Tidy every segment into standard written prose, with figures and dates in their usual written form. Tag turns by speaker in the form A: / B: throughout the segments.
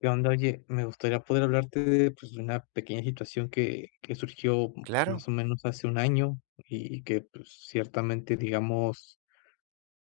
A: ¿Qué onda? Oye, me gustaría poder hablarte de, pues, de una pequeña situación que surgió, pues, más
B: Claro,
A: o menos hace un año, y que, pues, ciertamente, digamos,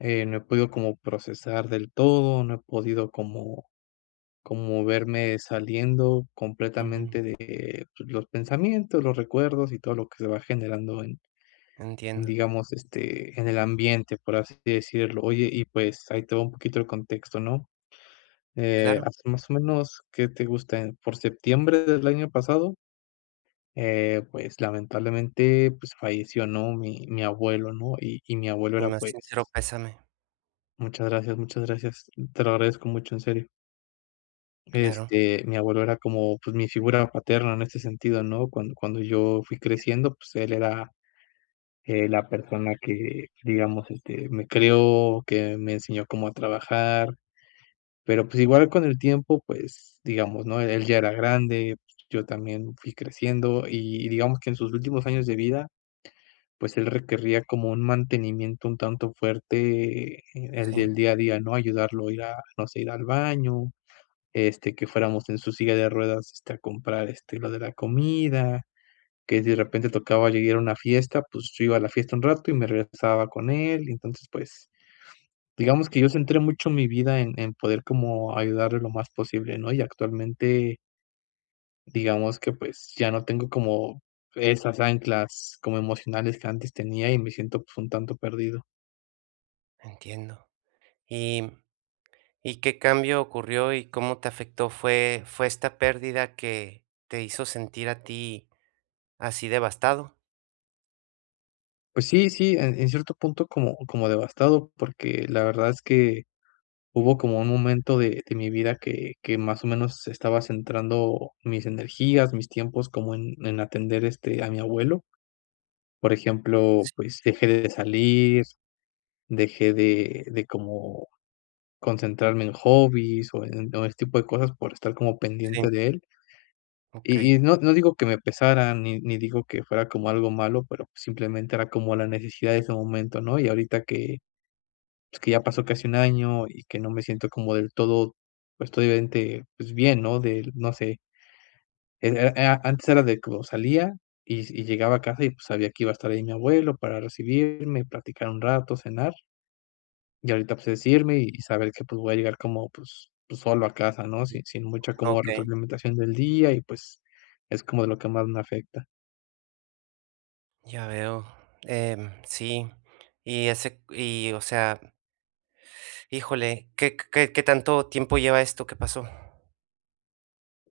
A: no he podido como procesar del todo. No he podido como, verme saliendo
B: ujú,
A: completamente de, pues, los pensamientos, los recuerdos y todo lo que se va generando en,
B: entiendo.
A: digamos, en el ambiente, por así decirlo. Oye, y pues ahí te va un poquito el contexto, ¿no?
B: Claro,
A: Hace más o menos, ¿qué te gusta? Por septiembre del año pasado, pues lamentablemente, pues, falleció, ¿no? Mi abuelo, ¿no? Y mi abuelo
B: mi
A: era,
B: más
A: pues,
B: sincero pésame.
A: muchas gracias, te lo agradezco mucho, en serio.
B: Claro,
A: Mi abuelo era como pues mi figura paterna en este sentido, ¿no? Cuando yo fui creciendo, pues él era la persona que, digamos, me creó, que me enseñó cómo a trabajar. Pero, pues, igual con el tiempo, pues, digamos, ¿no? Él ya era grande, yo también fui creciendo, y digamos que en sus últimos años de vida, pues, él requería como un mantenimiento un tanto fuerte. El
B: sí,
A: del día a día, ¿no? Ayudarlo a ir a, no sé, ir al baño, que fuéramos en su silla de ruedas, a comprar, lo de la comida, que si de repente tocaba llegar a una fiesta, pues, yo iba a la fiesta un rato y me regresaba con él, y entonces, pues, digamos que yo centré mucho mi vida en, poder como ayudarle lo más posible, ¿no? Y actualmente, digamos que pues ya no tengo como esas anclas como emocionales que antes tenía, y me siento pues un tanto perdido.
B: entiendo. ¿Y qué cambio ocurrió y cómo te afectó? ¿Fue esta pérdida que te hizo sentir a ti así devastado?
A: Pues sí, sí, en, cierto punto como, devastado, porque la verdad es que hubo como un momento de, mi vida que más o menos estaba centrando mis energías, mis tiempos como en, atender a mi abuelo. Por ejemplo, pues dejé de salir. Dejé de como concentrarme en hobbies o en, o este tipo de cosas por estar como
B: Sí,
A: pendiente de él. Y
B: okey,
A: y no digo que me pesara, ni digo que fuera como algo malo, pero simplemente era como la necesidad de ese momento, ¿no? Y ahorita que, pues, que ya pasó casi un año y que no me siento como del todo, pues, totalmente, pues, bien, ¿no? Del, no sé, e antes era de como salía y llegaba a casa y, pues, sabía que iba a estar ahí mi abuelo para recibirme, platicar un rato, cenar. Y ahorita pues es irme y saber que pues voy a llegar como pues, pues solo a casa, ¿no? Sin mucha como
B: okey,
A: retroalimentación del día, y pues es como de lo que más me afecta.
B: ya veo. Sí, o sea, híjole, ¿qué tanto tiempo lleva esto que pasó?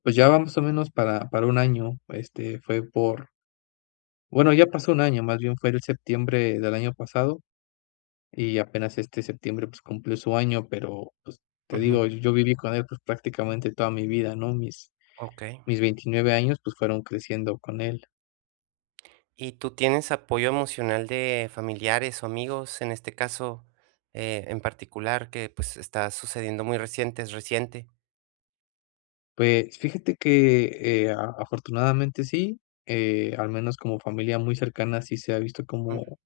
A: Pues ya va más o menos para un año. Este fue por, bueno, ya pasó un año, más bien fue el septiembre del año pasado, y apenas este septiembre pues cumplió su año, pero pues te
B: Ujú,
A: digo, yo viví con él pues prácticamente toda mi vida, ¿no? Mis,
B: okey.
A: mis 29 años pues fueron creciendo con él.
B: ¿Y tú tienes apoyo emocional de familiares o amigos, en este caso, en particular, que pues está sucediendo muy reciente, es reciente?
A: Pues fíjate que, a afortunadamente sí, al menos como familia muy cercana sí se ha visto
B: Ujú,
A: como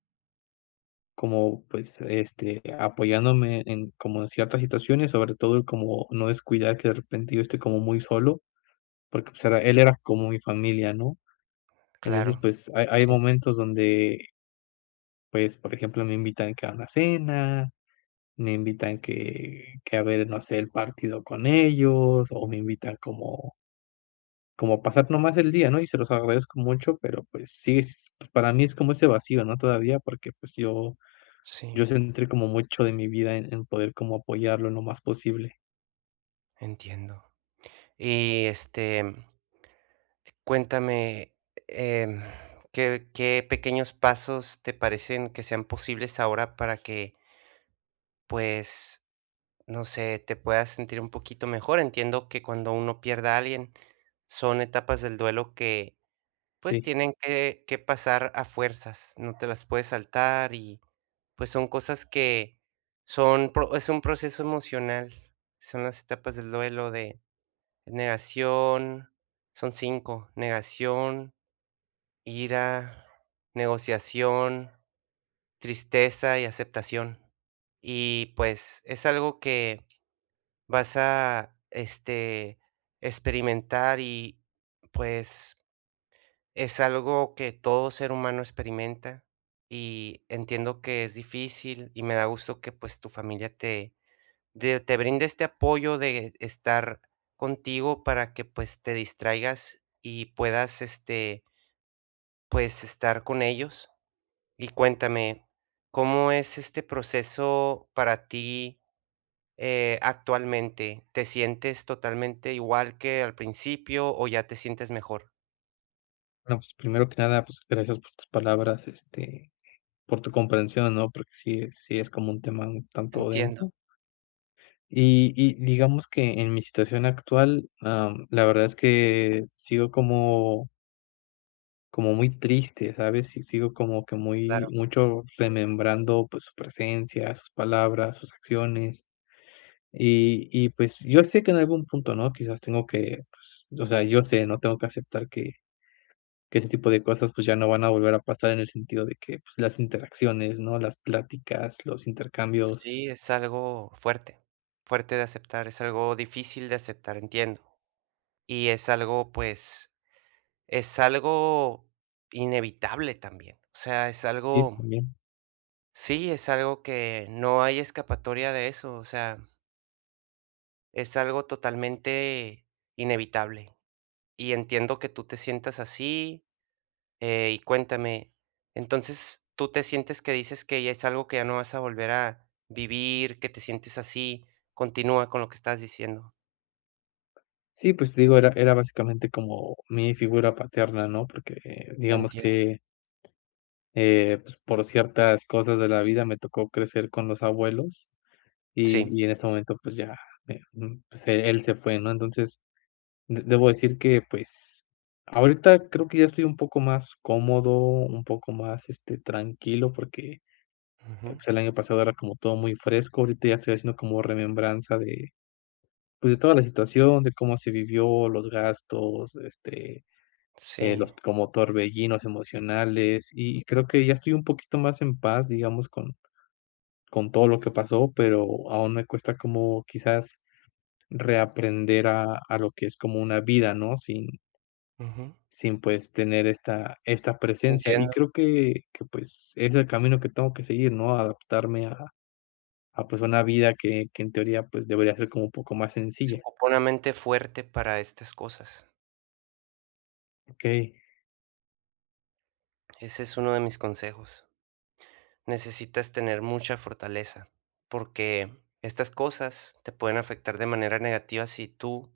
A: pues, apoyándome en como en ciertas situaciones, sobre todo como no descuidar que de repente yo esté como muy solo, porque, pues, era, él era como mi familia, ¿no? Entonces,
B: claro,
A: pues, hay
B: sí,
A: momentos donde, pues, por ejemplo, me invitan que a una cena, me invitan que a ver, no sé, el partido con ellos, o me invitan como pasar nomás el día, ¿no? Y se los agradezco mucho, pero pues sí, pues, para mí es como ese vacío, ¿no? Todavía, porque pues yo,
B: sí,
A: yo centré como mucho de mi vida en, poder como apoyarlo lo más posible,
B: entiendo. Y este, cuéntame, em, ¿qué pequeños pasos te parecen que sean posibles ahora para que, pues, no sé, te puedas sentir un poquito mejor? Entiendo que cuando uno pierde a alguien, son etapas del duelo que pues
A: sí.
B: tienen que pasar a fuerzas, no te las puedes saltar y, pues, son cosas que son pro es un proceso emocional, son las etapas del duelo de negación, son cinco: negación, ira, negociación, tristeza y aceptación. Y, pues, es algo que vas a, este, experimentar y, pues, es algo que todo ser humano experimenta, y entiendo que es difícil y me da gusto que pues tu familia te brinde este apoyo de estar contigo para que pues te distraigas y puedas, este, pues estar con ellos. Y cuéntame, ¿cómo es este proceso para ti, actualmente? ¿Te sientes totalmente igual que al principio o ya te sientes mejor?
A: No, pues primero que nada, pues gracias por tus palabras, por tu comprensión, ¿no? Porque sí, sí es como un tema un tanto
B: Entiendo,
A: denso. Y digamos que en mi situación actual, la verdad es que sigo como muy triste, ¿sabes? Y sigo como que muy,
B: claro.
A: mucho remembrando pues su presencia, sus palabras, sus acciones. Y pues yo sé que en algún punto, ¿no? Quizás tengo que, pues, o sea, yo sé, ¿no? Tengo que aceptar que, ese tipo de cosas pues ya no van a volver a pasar en el sentido de que pues las interacciones, ¿no? Las pláticas, los intercambios,
B: Sí, es algo fuerte, fuerte de aceptar, es algo difícil de aceptar, entiendo. Y es algo, pues, es algo inevitable también. O sea, es
A: sí,
B: algo,
A: también.
B: sí, es algo que no hay escapatoria de eso. O sea, es algo totalmente inevitable. Y entiendo que tú te sientas así. Y cuéntame, entonces, ¿tú te sientes que dices que ya es algo que ya no vas a volver a vivir, que te sientes así? Continúa con lo que estás diciendo.
A: Sí, pues digo, era básicamente como mi figura paterna, ¿no? Porque digamos
B: Entiendo,
A: que pues, por ciertas cosas de la vida me tocó crecer con los abuelos, y,
B: sí,
A: y en este momento pues ya, pues, él se fue, ¿no? Entonces, debo decir que pues ahorita creo que ya estoy un poco más cómodo, un poco más tranquilo porque
B: ujú,
A: pues, el año pasado era como todo muy fresco. Ahorita ya estoy haciendo como remembranza de, pues, de toda la situación, de cómo se vivió, los gastos,
B: sí,
A: los como torbellinos emocionales, y creo que ya estoy un poquito más en paz, digamos, con todo lo que pasó, pero aún me cuesta como quizás reaprender a lo que es como una vida, ¿no? Sin,
B: ujú,
A: pues tener esta, esta presencia. Y
B: entiendo.
A: creo que pues es el camino que tengo que seguir, ¿no? Adaptarme a, pues una vida que en teoría pues debería ser como un poco más
B: Se
A: sencilla.
B: ocupa una mente fuerte para estas cosas.
A: Ok,
B: Ese es uno de mis consejos. Necesitas tener mucha fortaleza, porque estas cosas te pueden afectar de manera negativa si tú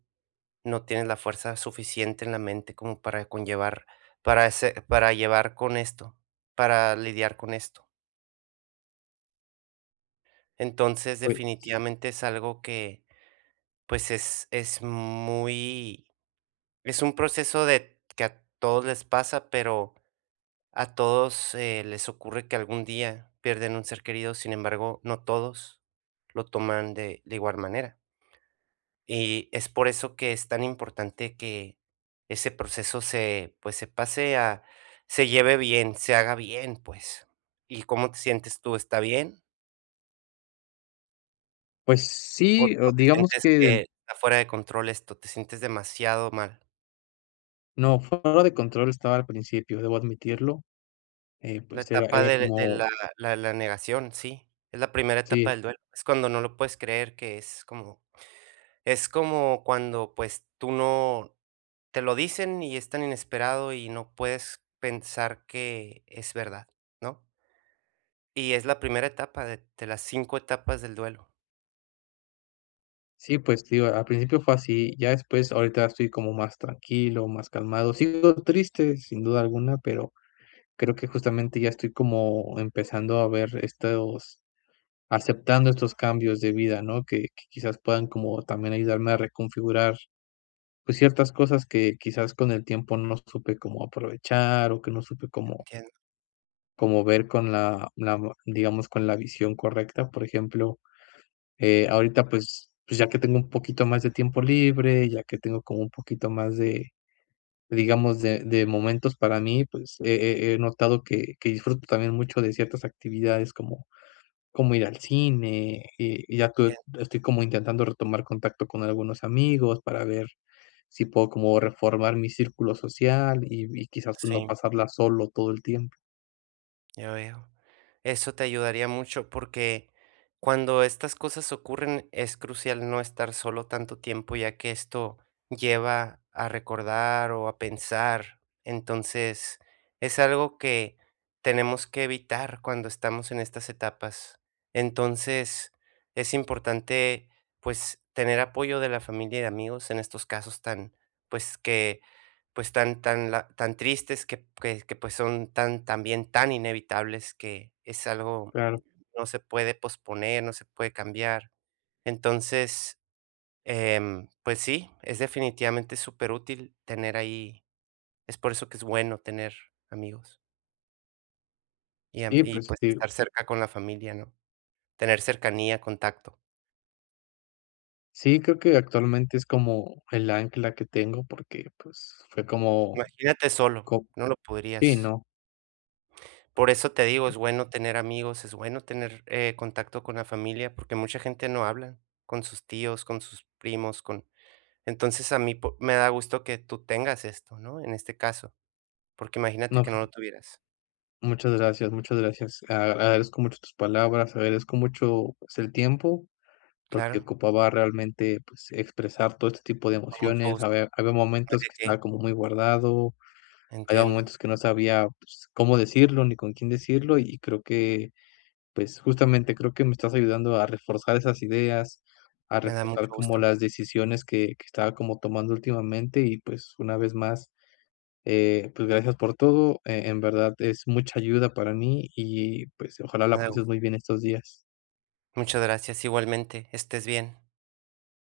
B: no tienes la fuerza suficiente en la mente como para conllevar, para llevar con esto, para lidiar con esto. Entonces,
A: pues,
B: definitivamente es algo que, pues, es muy, es un proceso de que a todos les pasa, pero a todos, les ocurre que algún día pierden un ser querido, sin embargo, no todos lo toman de igual manera. Y es por eso que es tan importante que ese proceso se, pues, se pase a se lleve bien, se haga bien, pues. ¿Y cómo te sientes tú? ¿Está bien?
A: pues sí, o
B: O te
A: digamos
B: sientes
A: que
B: que está fuera de control esto? ¿Te sientes demasiado mal?
A: no, fuera de control estaba al principio, debo admitirlo.
B: La
A: Pues era,
B: etapa
A: era
B: de
A: como,
B: la negación, sí, es la primera etapa
A: sí.
B: del duelo. Es cuando no lo puedes creer, que es como, es como cuando, pues, tú no, te lo dicen y es tan inesperado y no puedes pensar que es verdad, ¿no? Y es la primera etapa de las 5 etapas del duelo.
A: Sí, pues digo, al principio fue así, ya después ahorita estoy como más tranquilo, más calmado. Sigo triste, sin duda alguna, pero creo que justamente ya estoy como empezando a ver estos, aceptando estos cambios de vida, ¿no? Que quizás puedan como también ayudarme a reconfigurar pues ciertas cosas que quizás con el tiempo no supe cómo aprovechar, o que no supe cómo,
B: Entiendo,
A: cómo ver con la, digamos, con la visión correcta. Por ejemplo, ahorita, pues, pues, ya que tengo un poquito más de tiempo libre, ya que tengo como un poquito más de, digamos, de momentos para mí, pues, he notado que disfruto también mucho de ciertas actividades como ir al cine. Y ya tuve
B: entiendo,
A: Estoy como intentando retomar contacto con algunos amigos para ver si puedo como reformar mi círculo social, y quizás, pues, no
B: sí.
A: pasarla solo todo el tiempo.
B: Ya veo. Eso te ayudaría mucho porque cuando estas cosas ocurren es crucial no estar solo tanto tiempo, ya que esto lleva a recordar o a pensar. Entonces, es algo que tenemos que evitar cuando estamos en estas etapas. Entonces, es importante pues tener apoyo de la familia y de amigos en estos casos tan, pues, que pues tan tristes que, pues, son tan también tan inevitables, que es algo,
A: Claro.
B: no se puede posponer, no se puede cambiar. Entonces, pues sí, es definitivamente súper útil tener ahí, es por eso que es bueno tener amigos y am
A: Sí,
B: y,
A: pues,
B: pues,
A: sí.
B: estar cerca con la familia, ¿no? Tener cercanía, contacto.
A: Sí, creo que actualmente es como el ancla que tengo porque, pues, fue como
B: Imagínate solo,
A: co
B: no lo
A: sí,
B: podrías.
A: no,
B: Por eso te digo, es bueno tener amigos, es bueno tener, contacto con la familia, porque mucha gente no habla con sus tíos, con sus primos, con, entonces a mí po me da gusto que tú tengas esto, ¿no? En este caso, porque imagínate
A: no,
B: que
A: pues,
B: no lo tuvieras.
A: muchas gracias, muchas gracias. A Agradezco mucho tus palabras, agradezco mucho, pues, el tiempo, porque
B: Claro,
A: ocupaba realmente, pues, expresar todo este tipo de
B: con mucho
A: emociones.
B: gusto,
A: Había
B: no hay
A: momentos
B: de
A: que
B: qué.
A: estaba como muy guardado, había
B: Entiendo,
A: momentos que no sabía, pues, cómo decirlo, ni con quién decirlo, y creo que, pues, justamente creo que me estás ayudando a reforzar esas ideas, a
B: me da
A: reforzar
B: mucho
A: como
B: gusto,
A: las decisiones que estaba como tomando últimamente, y, pues, una vez más, pues, gracias por todo, en verdad es mucha ayuda para mí y, pues, ojalá la
B: me da
A: pases
B: gusto.
A: muy bien estos días.
B: Muchas gracias, igualmente, estés bien.